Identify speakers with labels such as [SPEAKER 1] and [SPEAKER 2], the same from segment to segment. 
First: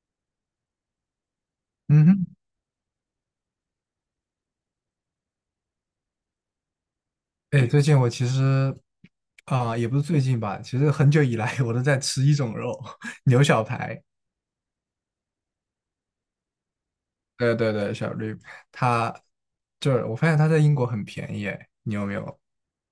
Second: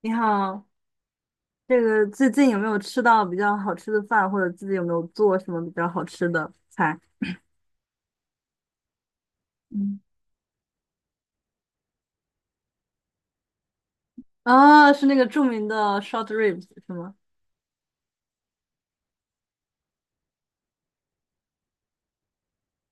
[SPEAKER 1] 你好，这个
[SPEAKER 2] 嗯哼，
[SPEAKER 1] 最近有没有吃到比较好吃的饭，或者自己有没有做什么比较好吃的菜？
[SPEAKER 2] 哎，最近我其实啊、也不
[SPEAKER 1] 嗯，
[SPEAKER 2] 是最近吧，其实很久以来我都在吃一种肉，牛小排。
[SPEAKER 1] 啊，是那个著名的 short ribs 是吗？
[SPEAKER 2] 对对对，小绿，它就是我发现它在英国很便宜，哎，你有没有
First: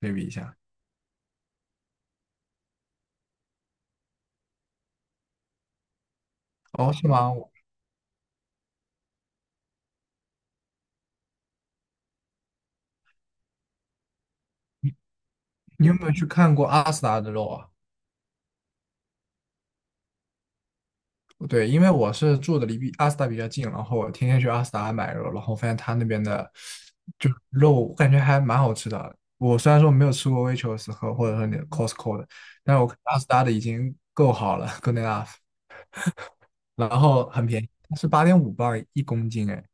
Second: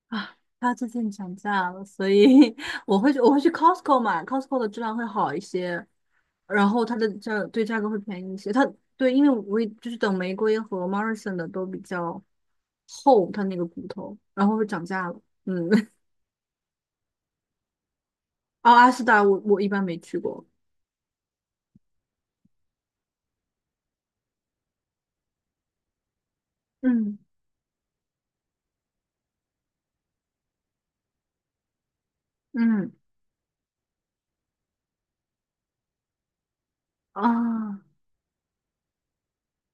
[SPEAKER 2] 对比一
[SPEAKER 1] 啊，
[SPEAKER 2] 下？
[SPEAKER 1] 它最近涨价了，所以 我会去 Costco 买，Costco 的质量会好一些，然后
[SPEAKER 2] 哦，
[SPEAKER 1] 它
[SPEAKER 2] 是
[SPEAKER 1] 的
[SPEAKER 2] 吗？
[SPEAKER 1] 价格会便宜一些。它对，因为我也就是等玫瑰和 Morrison 的都比较厚，它那个骨头，然后会涨价了。嗯，
[SPEAKER 2] 你 有没有去看过阿斯达的肉啊？
[SPEAKER 1] 哦，阿斯达我一般没去过。
[SPEAKER 2] 对，因为我是住的离比阿斯达比较近，然后我天天去阿斯达买肉，然后发现他那边的
[SPEAKER 1] 嗯
[SPEAKER 2] 就肉，我感觉还蛮好吃的。我虽然说没有吃过 Waitrose 和或者说你的 Costco 的，但是我
[SPEAKER 1] 嗯
[SPEAKER 2] 看阿斯达的已经够好了，good enough。然后很便宜，
[SPEAKER 1] 啊。
[SPEAKER 2] 它是8.5磅一公斤。哎，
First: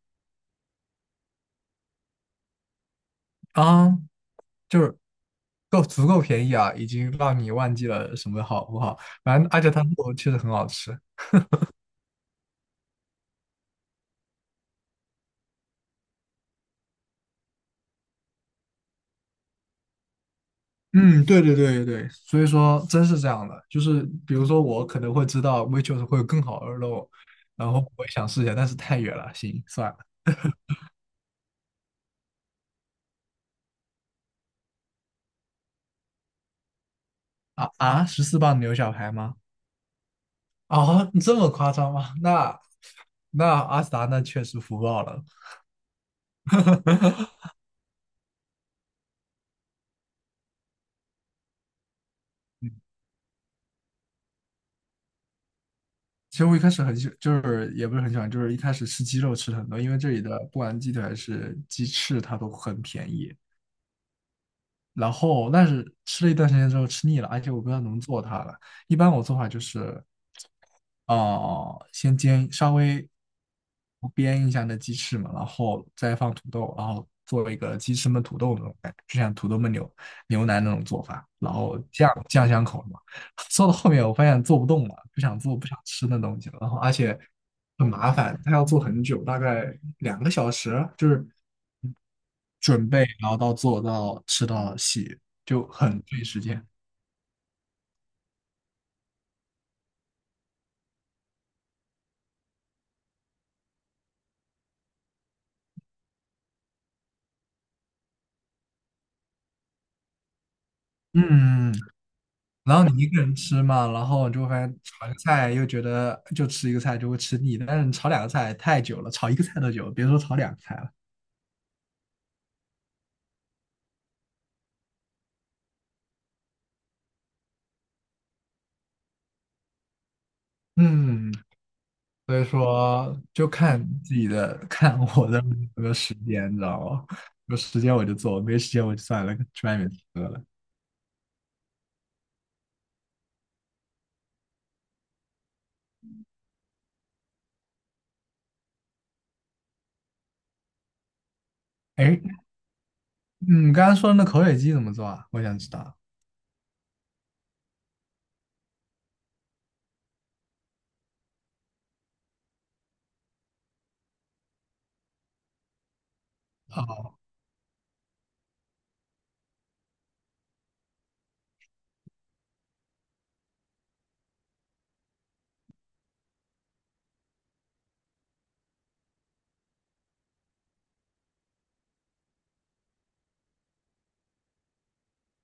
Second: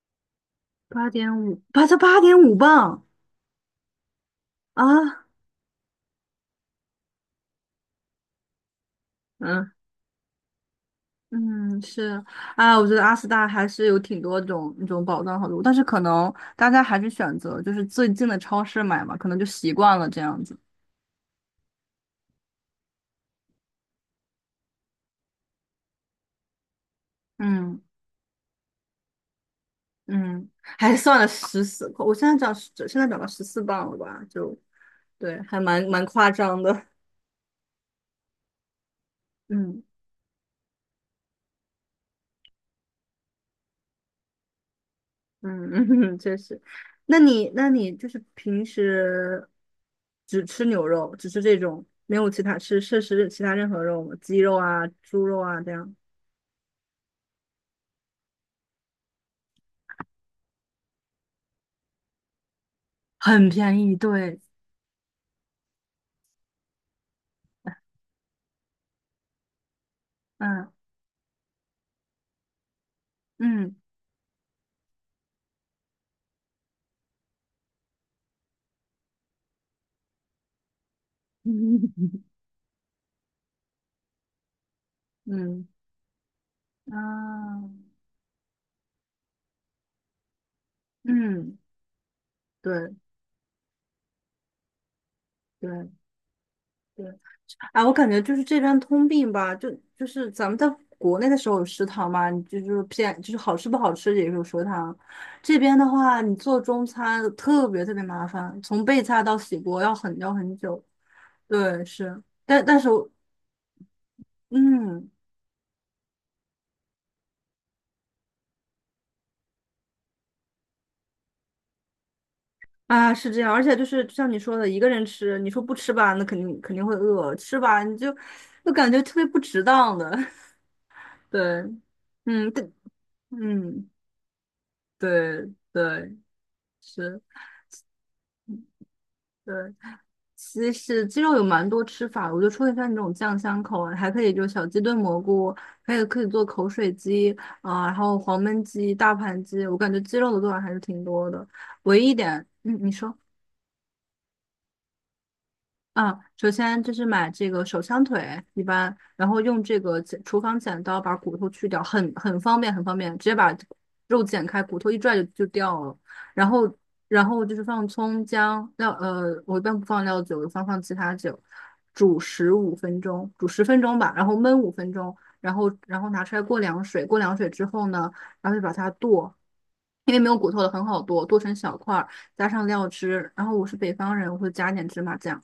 [SPEAKER 1] 八点五，8.5磅
[SPEAKER 2] 啊、就是
[SPEAKER 1] 啊！
[SPEAKER 2] 够足够便宜啊，已经让你忘记了什么好不好。反正而且
[SPEAKER 1] 嗯
[SPEAKER 2] 它肉确实很好吃。
[SPEAKER 1] 嗯，是啊，我觉得阿斯达还是有挺多种那种宝藏好路，但是可能大家还是选择就是最近的超市买嘛，可能就习惯了这样子。
[SPEAKER 2] 嗯，对对对对，所以说真是这样的，就是比如说我可能会知道 Waitrose 会有更好的肉，然后
[SPEAKER 1] 嗯
[SPEAKER 2] 我也想试一下，但是太远了，行，算了。
[SPEAKER 1] 嗯，还算了十四，我现在长到14磅了吧？就对，还蛮蛮夸张的。
[SPEAKER 2] 啊啊，14磅牛小排吗？
[SPEAKER 1] 嗯。
[SPEAKER 2] 啊，你这么夸张吗？那那阿斯达那确实福报了。
[SPEAKER 1] 嗯，确实。那你，那你就是平时只吃牛肉，只吃这种，没有其他吃摄食其他任何肉吗？鸡肉啊、猪肉啊这样。
[SPEAKER 2] 其实我一开始很喜，就是也不是很喜欢，就是一开始吃鸡肉吃的很多，因为这里的不管鸡腿还是鸡翅，它都很便宜。
[SPEAKER 1] 很便宜，对，
[SPEAKER 2] 然后，但是吃了一段时间之后吃腻了，而且我不知道怎么做它了。一般我做法就是
[SPEAKER 1] 嗯
[SPEAKER 2] 哦，先煎稍微
[SPEAKER 1] 嗯
[SPEAKER 2] 煸一下那鸡翅嘛，然后再放土豆，然后做一个鸡翅焖土豆那种感觉，就像土豆焖牛牛腩那种做法，然后酱 酱香口嘛。做到后面我发现做不动了，不想做
[SPEAKER 1] 嗯
[SPEAKER 2] 不想吃那东西了，然后而且
[SPEAKER 1] 嗯，
[SPEAKER 2] 很麻烦，它要做很久，大概两个小时，就是
[SPEAKER 1] 嗯，
[SPEAKER 2] 准备
[SPEAKER 1] 对
[SPEAKER 2] 然后到做到吃到洗，就
[SPEAKER 1] 对
[SPEAKER 2] 很费时间。
[SPEAKER 1] 对，啊，我感觉就是这边通病吧，就是咱们在国内的时候有食堂嘛，你就偏就是好吃不好吃也有食堂。这边的话，你做中餐特别特别麻烦，从备菜到洗锅要很久。
[SPEAKER 2] 嗯，
[SPEAKER 1] 对，是，但
[SPEAKER 2] 然
[SPEAKER 1] 但
[SPEAKER 2] 后
[SPEAKER 1] 是
[SPEAKER 2] 你一
[SPEAKER 1] 我
[SPEAKER 2] 个人吃嘛，然后你就会发现炒
[SPEAKER 1] 嗯
[SPEAKER 2] 一个菜又觉得就吃一个菜就会吃腻，但是你炒两个菜太久了，炒一个菜都久，别说炒两个菜了。
[SPEAKER 1] 啊是这样，而且就是就像你说的，一个人吃，你说不吃吧，那肯定肯定会饿；吃吧，你就感觉特别不值当的。
[SPEAKER 2] 嗯，
[SPEAKER 1] 对，
[SPEAKER 2] 所以
[SPEAKER 1] 嗯，对，
[SPEAKER 2] 说就看
[SPEAKER 1] 嗯，
[SPEAKER 2] 自己的，看我
[SPEAKER 1] 对
[SPEAKER 2] 有没有时
[SPEAKER 1] 对
[SPEAKER 2] 间，你知道吗？
[SPEAKER 1] 是。
[SPEAKER 2] 有时间我就做，没时间我就算了，
[SPEAKER 1] 对。
[SPEAKER 2] 去外面吃了。
[SPEAKER 1] 西式鸡肉有蛮多吃法的，我觉得除了像你这种酱香口啊，还可以就是小鸡炖蘑菇，还有可以做口水鸡啊、然后黄焖鸡、大盘鸡，我感觉鸡肉的做法还是挺多的。唯一一
[SPEAKER 2] 哎，
[SPEAKER 1] 点，嗯，你说。
[SPEAKER 2] 你刚刚说的那口水鸡怎么做啊？我想知道。
[SPEAKER 1] 啊，首先就是买这个手枪腿，一般，然后用这个剪厨房剪刀把骨头去掉，很方便，很方便，直接把肉剪开，骨头一拽就掉了。然后，
[SPEAKER 2] 哦，
[SPEAKER 1] 然后就是放葱姜料，我一般不放料酒，我放其他酒，煮15分钟，煮10分钟吧，然后焖五分钟，然后拿出来过凉水，过凉水之后呢，然后就把它剁。因为没有骨头的很好剁，剁成小块儿，加上料汁。然后我是北方人，我会加一点芝麻酱。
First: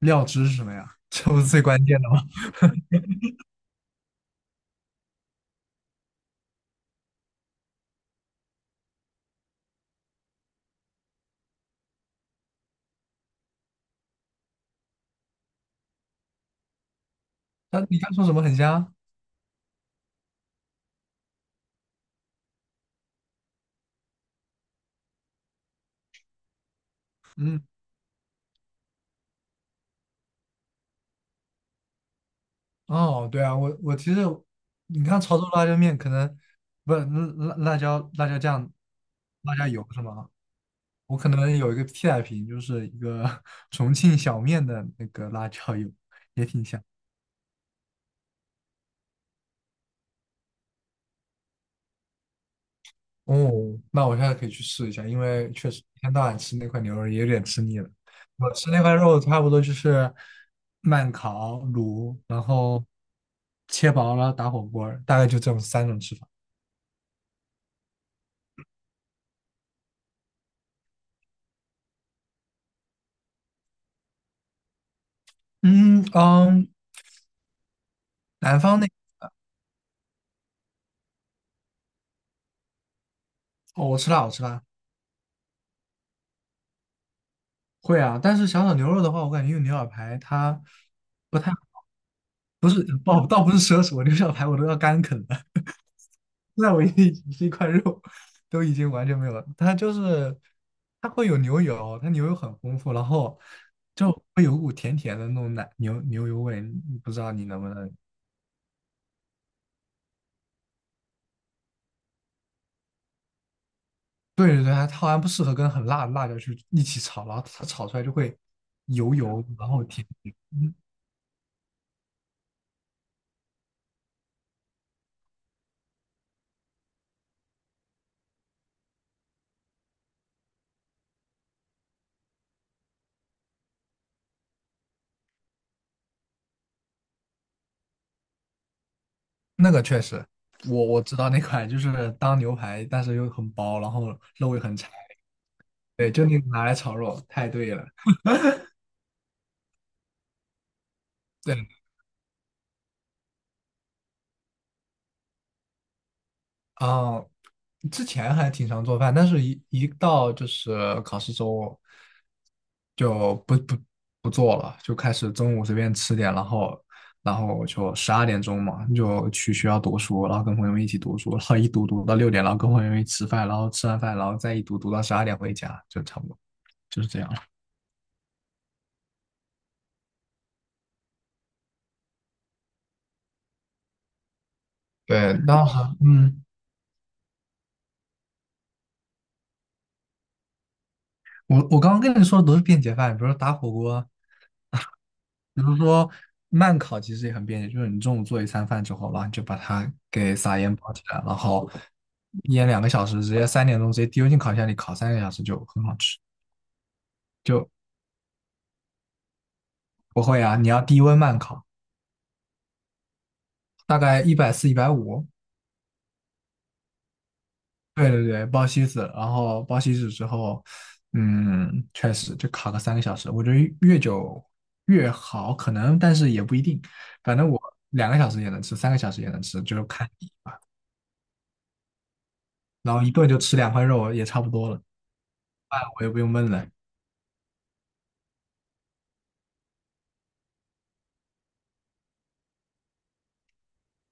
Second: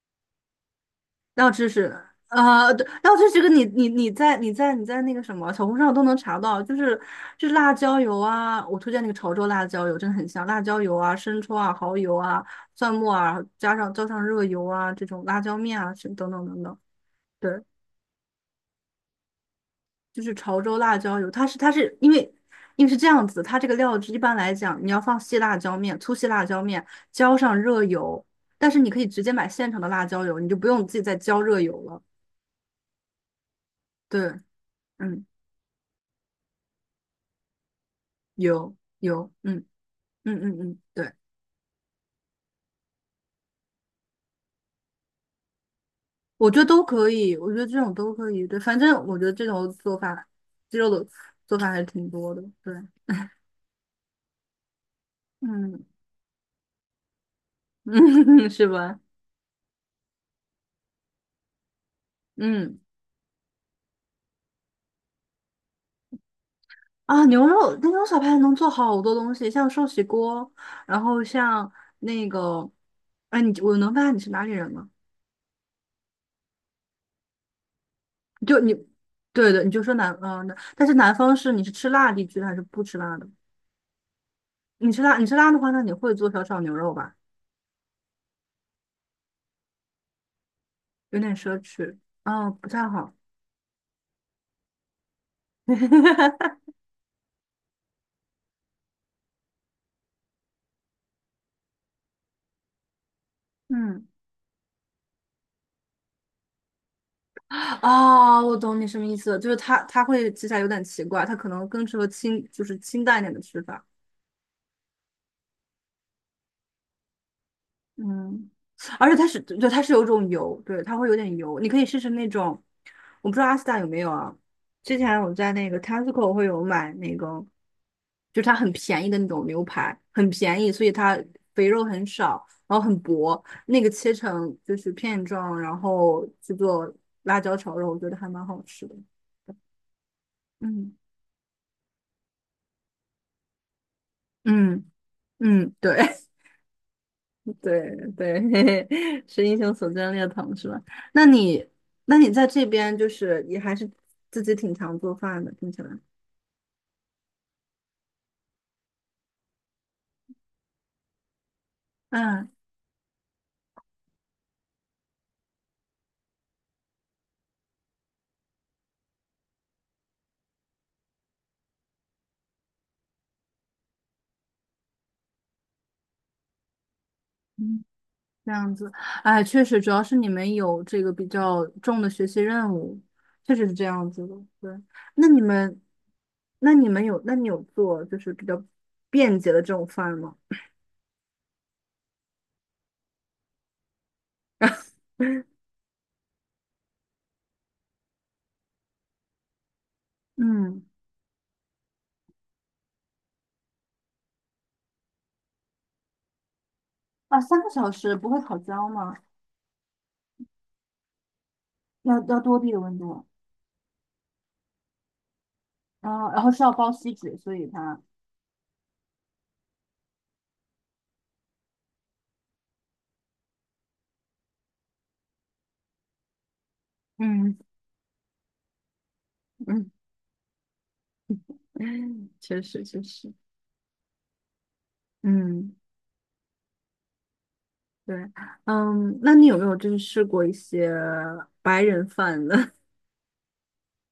[SPEAKER 2] 料汁是什么呀？这不是
[SPEAKER 1] 绕
[SPEAKER 2] 最
[SPEAKER 1] 知
[SPEAKER 2] 关
[SPEAKER 1] 识，
[SPEAKER 2] 键的吗？
[SPEAKER 1] 对，绕知识这个你在那个什么小红书上都能查到，就是就是辣椒油啊，我推荐那个潮州辣椒油，真的很香，辣椒油啊、生抽啊、蚝油啊、蒜末啊，加上浇上热油啊，这种辣椒面啊，是等等等等，对，
[SPEAKER 2] 啊，你刚说什么很香？
[SPEAKER 1] 就是潮州辣椒油，它是因为是这样子，它这个料汁一般来讲，你要放细辣椒面、粗细辣椒面，浇上
[SPEAKER 2] 嗯，
[SPEAKER 1] 热油，但是你可以直接买现成的辣椒油，你就不用自己再浇热油了，
[SPEAKER 2] 哦，对啊，我其实
[SPEAKER 1] 对。
[SPEAKER 2] 你看
[SPEAKER 1] 嗯。
[SPEAKER 2] 潮州辣椒面，可能不是辣辣椒酱、
[SPEAKER 1] 有，
[SPEAKER 2] 辣
[SPEAKER 1] 嗯
[SPEAKER 2] 椒油是吗？
[SPEAKER 1] 嗯嗯嗯，对，
[SPEAKER 2] 我可能有一个替代品，就是一个 重庆小面的那个辣椒油。
[SPEAKER 1] 我觉得都可以，我觉得这种都可以，对，反正我觉得这种做法，鸡肉的做法还是挺多的，对，
[SPEAKER 2] 哦，那我现在可以去试一下，因为确实
[SPEAKER 1] 嗯
[SPEAKER 2] 一天到晚吃那块牛肉也有点吃腻了。
[SPEAKER 1] 嗯，
[SPEAKER 2] 我
[SPEAKER 1] 是
[SPEAKER 2] 吃那块
[SPEAKER 1] 吧？
[SPEAKER 2] 肉差不多就是慢烤、卤，然
[SPEAKER 1] 嗯
[SPEAKER 2] 后切薄了打火锅儿大概就这种三种吃法。
[SPEAKER 1] 啊，牛肉那种小排能做好多东西，像寿喜锅，然后像那个，哎，你我能问下你是哪里人吗？
[SPEAKER 2] 嗯嗯，
[SPEAKER 1] 就
[SPEAKER 2] 南
[SPEAKER 1] 你，
[SPEAKER 2] 方那
[SPEAKER 1] 对的，你就说南，嗯、但是南方是你是吃辣地区的还是不吃辣的？
[SPEAKER 2] 哦，我吃辣，我吃辣。
[SPEAKER 1] 你吃辣，你吃辣的话，那你会做小炒牛肉吧？
[SPEAKER 2] 会啊，但是小炒牛肉的话，我感觉用牛小排它
[SPEAKER 1] 有点
[SPEAKER 2] 不太，
[SPEAKER 1] 奢侈，啊，不
[SPEAKER 2] 不是，
[SPEAKER 1] 太好。
[SPEAKER 2] 倒不是奢侈，我牛小排我都要干啃了。那 我一是 一块肉都已经完全没有了。它就是它会有牛油，它牛油很丰富，然后
[SPEAKER 1] 嗯，
[SPEAKER 2] 就会有股甜甜的那种奶牛牛油味，不知道你能不能？
[SPEAKER 1] 哦，我懂你什么意思了，就是它会吃起来有点奇怪，它可能更适合清，就是清淡一点的吃法。
[SPEAKER 2] 对对对，它好像不适合跟很辣的辣椒去一起炒，然后它炒出来就会
[SPEAKER 1] 嗯，而
[SPEAKER 2] 油
[SPEAKER 1] 且它是，
[SPEAKER 2] 油，
[SPEAKER 1] 对，
[SPEAKER 2] 然
[SPEAKER 1] 它
[SPEAKER 2] 后
[SPEAKER 1] 是有
[SPEAKER 2] 甜
[SPEAKER 1] 一种
[SPEAKER 2] 甜。
[SPEAKER 1] 油，对，它会有点油。你可以试试那种，我不知道阿斯达有没有啊。之前我在那个 Tesco 会有买那个，就是它很便宜的那种牛排，很便宜，所以它肥肉很少，然后很薄，那个切成就是片状，然后去做辣椒炒肉，我觉得还蛮好吃的。
[SPEAKER 2] 那个确实，我
[SPEAKER 1] 嗯
[SPEAKER 2] 我知道那款就是当牛排，但是又很薄，然后肉又很柴。
[SPEAKER 1] 嗯嗯，对，
[SPEAKER 2] 对，就那个拿来炒肉，太对了。
[SPEAKER 1] 对对，嘿嘿，是英雄所见略同，是吧？那你，
[SPEAKER 2] 对，
[SPEAKER 1] 那你在这边就是也还是自己挺常做饭的，听起来。
[SPEAKER 2] 嗯，之前还挺常做饭，但是一到就是考试周，
[SPEAKER 1] 嗯
[SPEAKER 2] 就不做了，就开始中午随便吃点，然后然后就12点钟嘛，就去学校读书，然后跟朋友们一起读书，然后一读读到6点，然后跟朋友们一起吃饭，然后吃完饭，然后再一读读到十二点回家，就差不多就是这样。
[SPEAKER 1] 嗯，这样子，哎，确实，主要是你们有这个比较重的学习任务，确实是这样子的。对，那
[SPEAKER 2] 对，
[SPEAKER 1] 你
[SPEAKER 2] 那
[SPEAKER 1] 们，
[SPEAKER 2] 好嗯，
[SPEAKER 1] 那你们有，那你有做就是比较便捷的这种饭吗？
[SPEAKER 2] 我刚刚跟你说的都是便捷饭，比如说打火锅，比如说慢烤，其实也很便捷，就是你中午做一餐饭之后，然后你就把它给撒盐
[SPEAKER 1] 嗯，
[SPEAKER 2] 包起来，然后腌两个小时，直接3点钟直接丢进烤箱里烤三个小时就很好吃。
[SPEAKER 1] 啊，三个
[SPEAKER 2] 就
[SPEAKER 1] 小时不会烤焦吗？
[SPEAKER 2] 不会啊，你要低温慢烤，
[SPEAKER 1] 要多低的温度啊？
[SPEAKER 2] 大概140、150，
[SPEAKER 1] 然后是要包锡纸，所以它，
[SPEAKER 2] 对对对，包西子，然后包西子之后，嗯，确实就烤个三个小时。我觉得越久越好，可能，但是也不一定。反正
[SPEAKER 1] 嗯
[SPEAKER 2] 我两个小时也能吃，三个小时也能吃，就是
[SPEAKER 1] 嗯。
[SPEAKER 2] 看你。
[SPEAKER 1] 嗯，确实
[SPEAKER 2] 然
[SPEAKER 1] 确
[SPEAKER 2] 后一顿
[SPEAKER 1] 实，
[SPEAKER 2] 就吃两块肉也差不多了，
[SPEAKER 1] 嗯，
[SPEAKER 2] 饭我也不用焖了。
[SPEAKER 1] 对，嗯，那你有没有就是试过一些白人饭的？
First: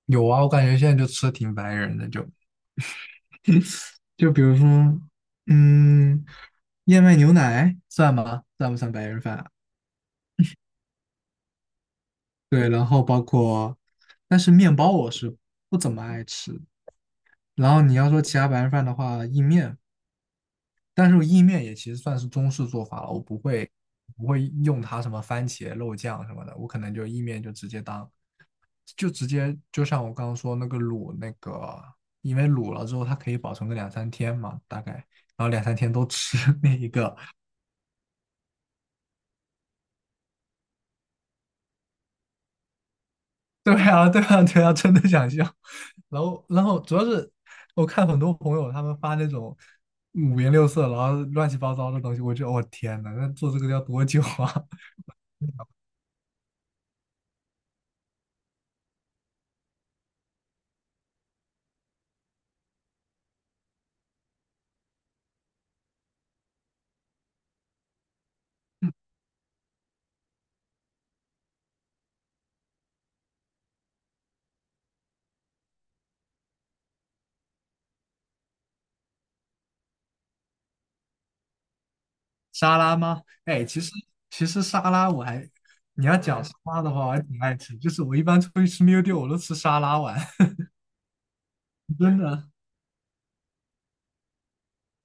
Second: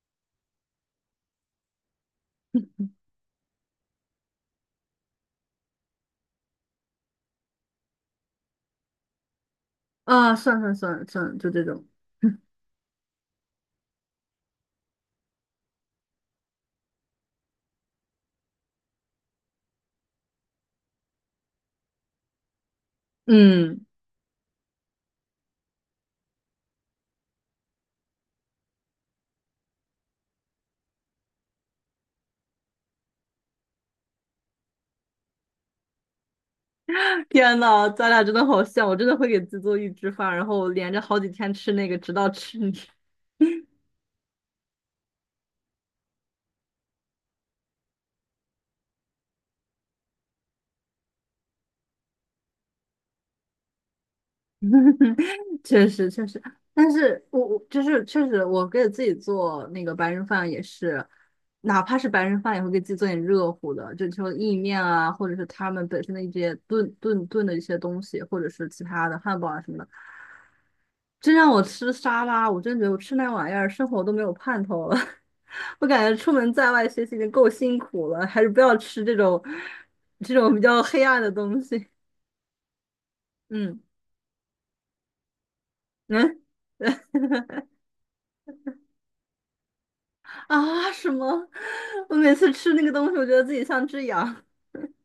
[SPEAKER 2] 有啊，我感觉现在就吃的挺白人的，就 就比如说，嗯，燕麦牛奶算吗？算不算白人饭啊
[SPEAKER 1] 啊，算算算算，就这种。
[SPEAKER 2] 对，然后包括，但是面包我是不怎么爱吃。然后你要说其他白人饭的话，意面，但是意面也其实算是中式做法了，我 不会
[SPEAKER 1] 嗯，
[SPEAKER 2] 不会用它什么番茄肉酱什么的，我可能就意面就直接当，就直接就像我刚刚说那个卤那个，因为卤了之后它可以保存个两三天嘛，大概，然后两三天都吃 那一个。
[SPEAKER 1] 天呐，咱俩真的好像，我真的会给自己做预制饭，然后连着好几天吃那个，直到吃腻。
[SPEAKER 2] 对啊，对啊，对啊，真的想笑。然后，然后主要是我看很多朋友他们发那种五颜六色，然后乱七八糟的东西，我就我、天呐，那做这个要多久啊？
[SPEAKER 1] 确实确实，但是我就是确实，我给自己做那个白人饭也是，哪怕是白人饭也会给自己做点热乎的，就意面啊，或者是他们本身的一些炖炖炖的一些东西，或者是其他的汉堡啊什么的。真让我吃沙拉，我真觉得我吃那玩意儿，生活都没有盼头了。我感觉出门在外学习已经够辛苦了，还是不要吃这种比较黑暗的东西。
[SPEAKER 2] 沙拉吗？哎，
[SPEAKER 1] 嗯
[SPEAKER 2] 其实沙拉我还，你要
[SPEAKER 1] 嗯，
[SPEAKER 2] 讲沙拉的 话，我还挺爱吃。就是我一般出去吃 meal d e 我都吃沙拉碗。
[SPEAKER 1] 啊，什么？我
[SPEAKER 2] 真
[SPEAKER 1] 每
[SPEAKER 2] 的。
[SPEAKER 1] 次吃那个东西，我觉得自己像只羊。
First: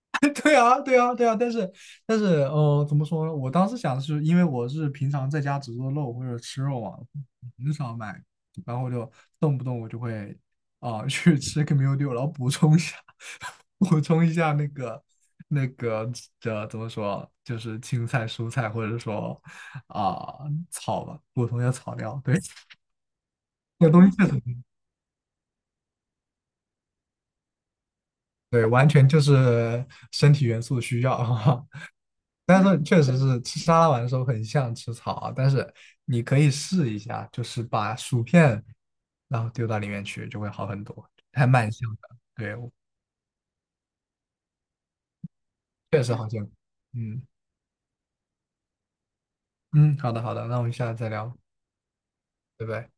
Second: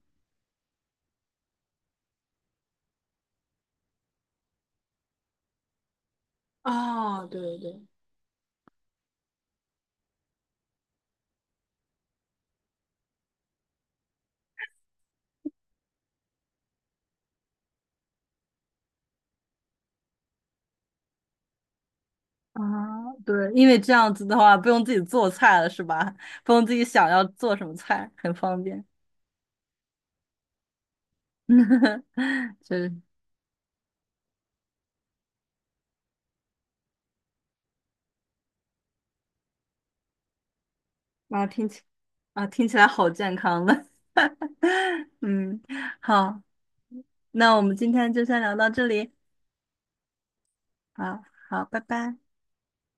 [SPEAKER 2] 对啊，对啊，对啊，但是，但是，呃，怎么说呢？我当时想的是，因为我是平常在家只做肉或者 吃肉啊，
[SPEAKER 1] 啊，对对
[SPEAKER 2] 很
[SPEAKER 1] 对，
[SPEAKER 2] 少买，然后就动不动我就会啊、去吃个 meal d e a 然后补充一下。补充一下那个这怎么说，就是青菜、蔬菜，或者说啊、草吧，补充一下草料。对，
[SPEAKER 1] 啊，对，因为
[SPEAKER 2] 这个
[SPEAKER 1] 这
[SPEAKER 2] 东
[SPEAKER 1] 样
[SPEAKER 2] 西
[SPEAKER 1] 子
[SPEAKER 2] 确
[SPEAKER 1] 的
[SPEAKER 2] 实
[SPEAKER 1] 话，不用自己做菜了，是吧？不用自己想要做什么菜，很方
[SPEAKER 2] 对，
[SPEAKER 1] 便。
[SPEAKER 2] 完全就是身体元素需要。但
[SPEAKER 1] 就
[SPEAKER 2] 是
[SPEAKER 1] 是
[SPEAKER 2] 确实是吃沙拉碗的时候很像吃草啊，但是你可以试一下，就是把薯片然后丢到里面去，就会好很多，
[SPEAKER 1] 啊，
[SPEAKER 2] 还蛮像的，
[SPEAKER 1] 听起来好健康的。嗯，
[SPEAKER 2] 确实好
[SPEAKER 1] 好，
[SPEAKER 2] 像。嗯
[SPEAKER 1] 那我们今天就先聊到这里。
[SPEAKER 2] 嗯，好的好的，那我们下次再
[SPEAKER 1] 好，
[SPEAKER 2] 聊，
[SPEAKER 1] 好，拜拜。
[SPEAKER 2] 拜拜。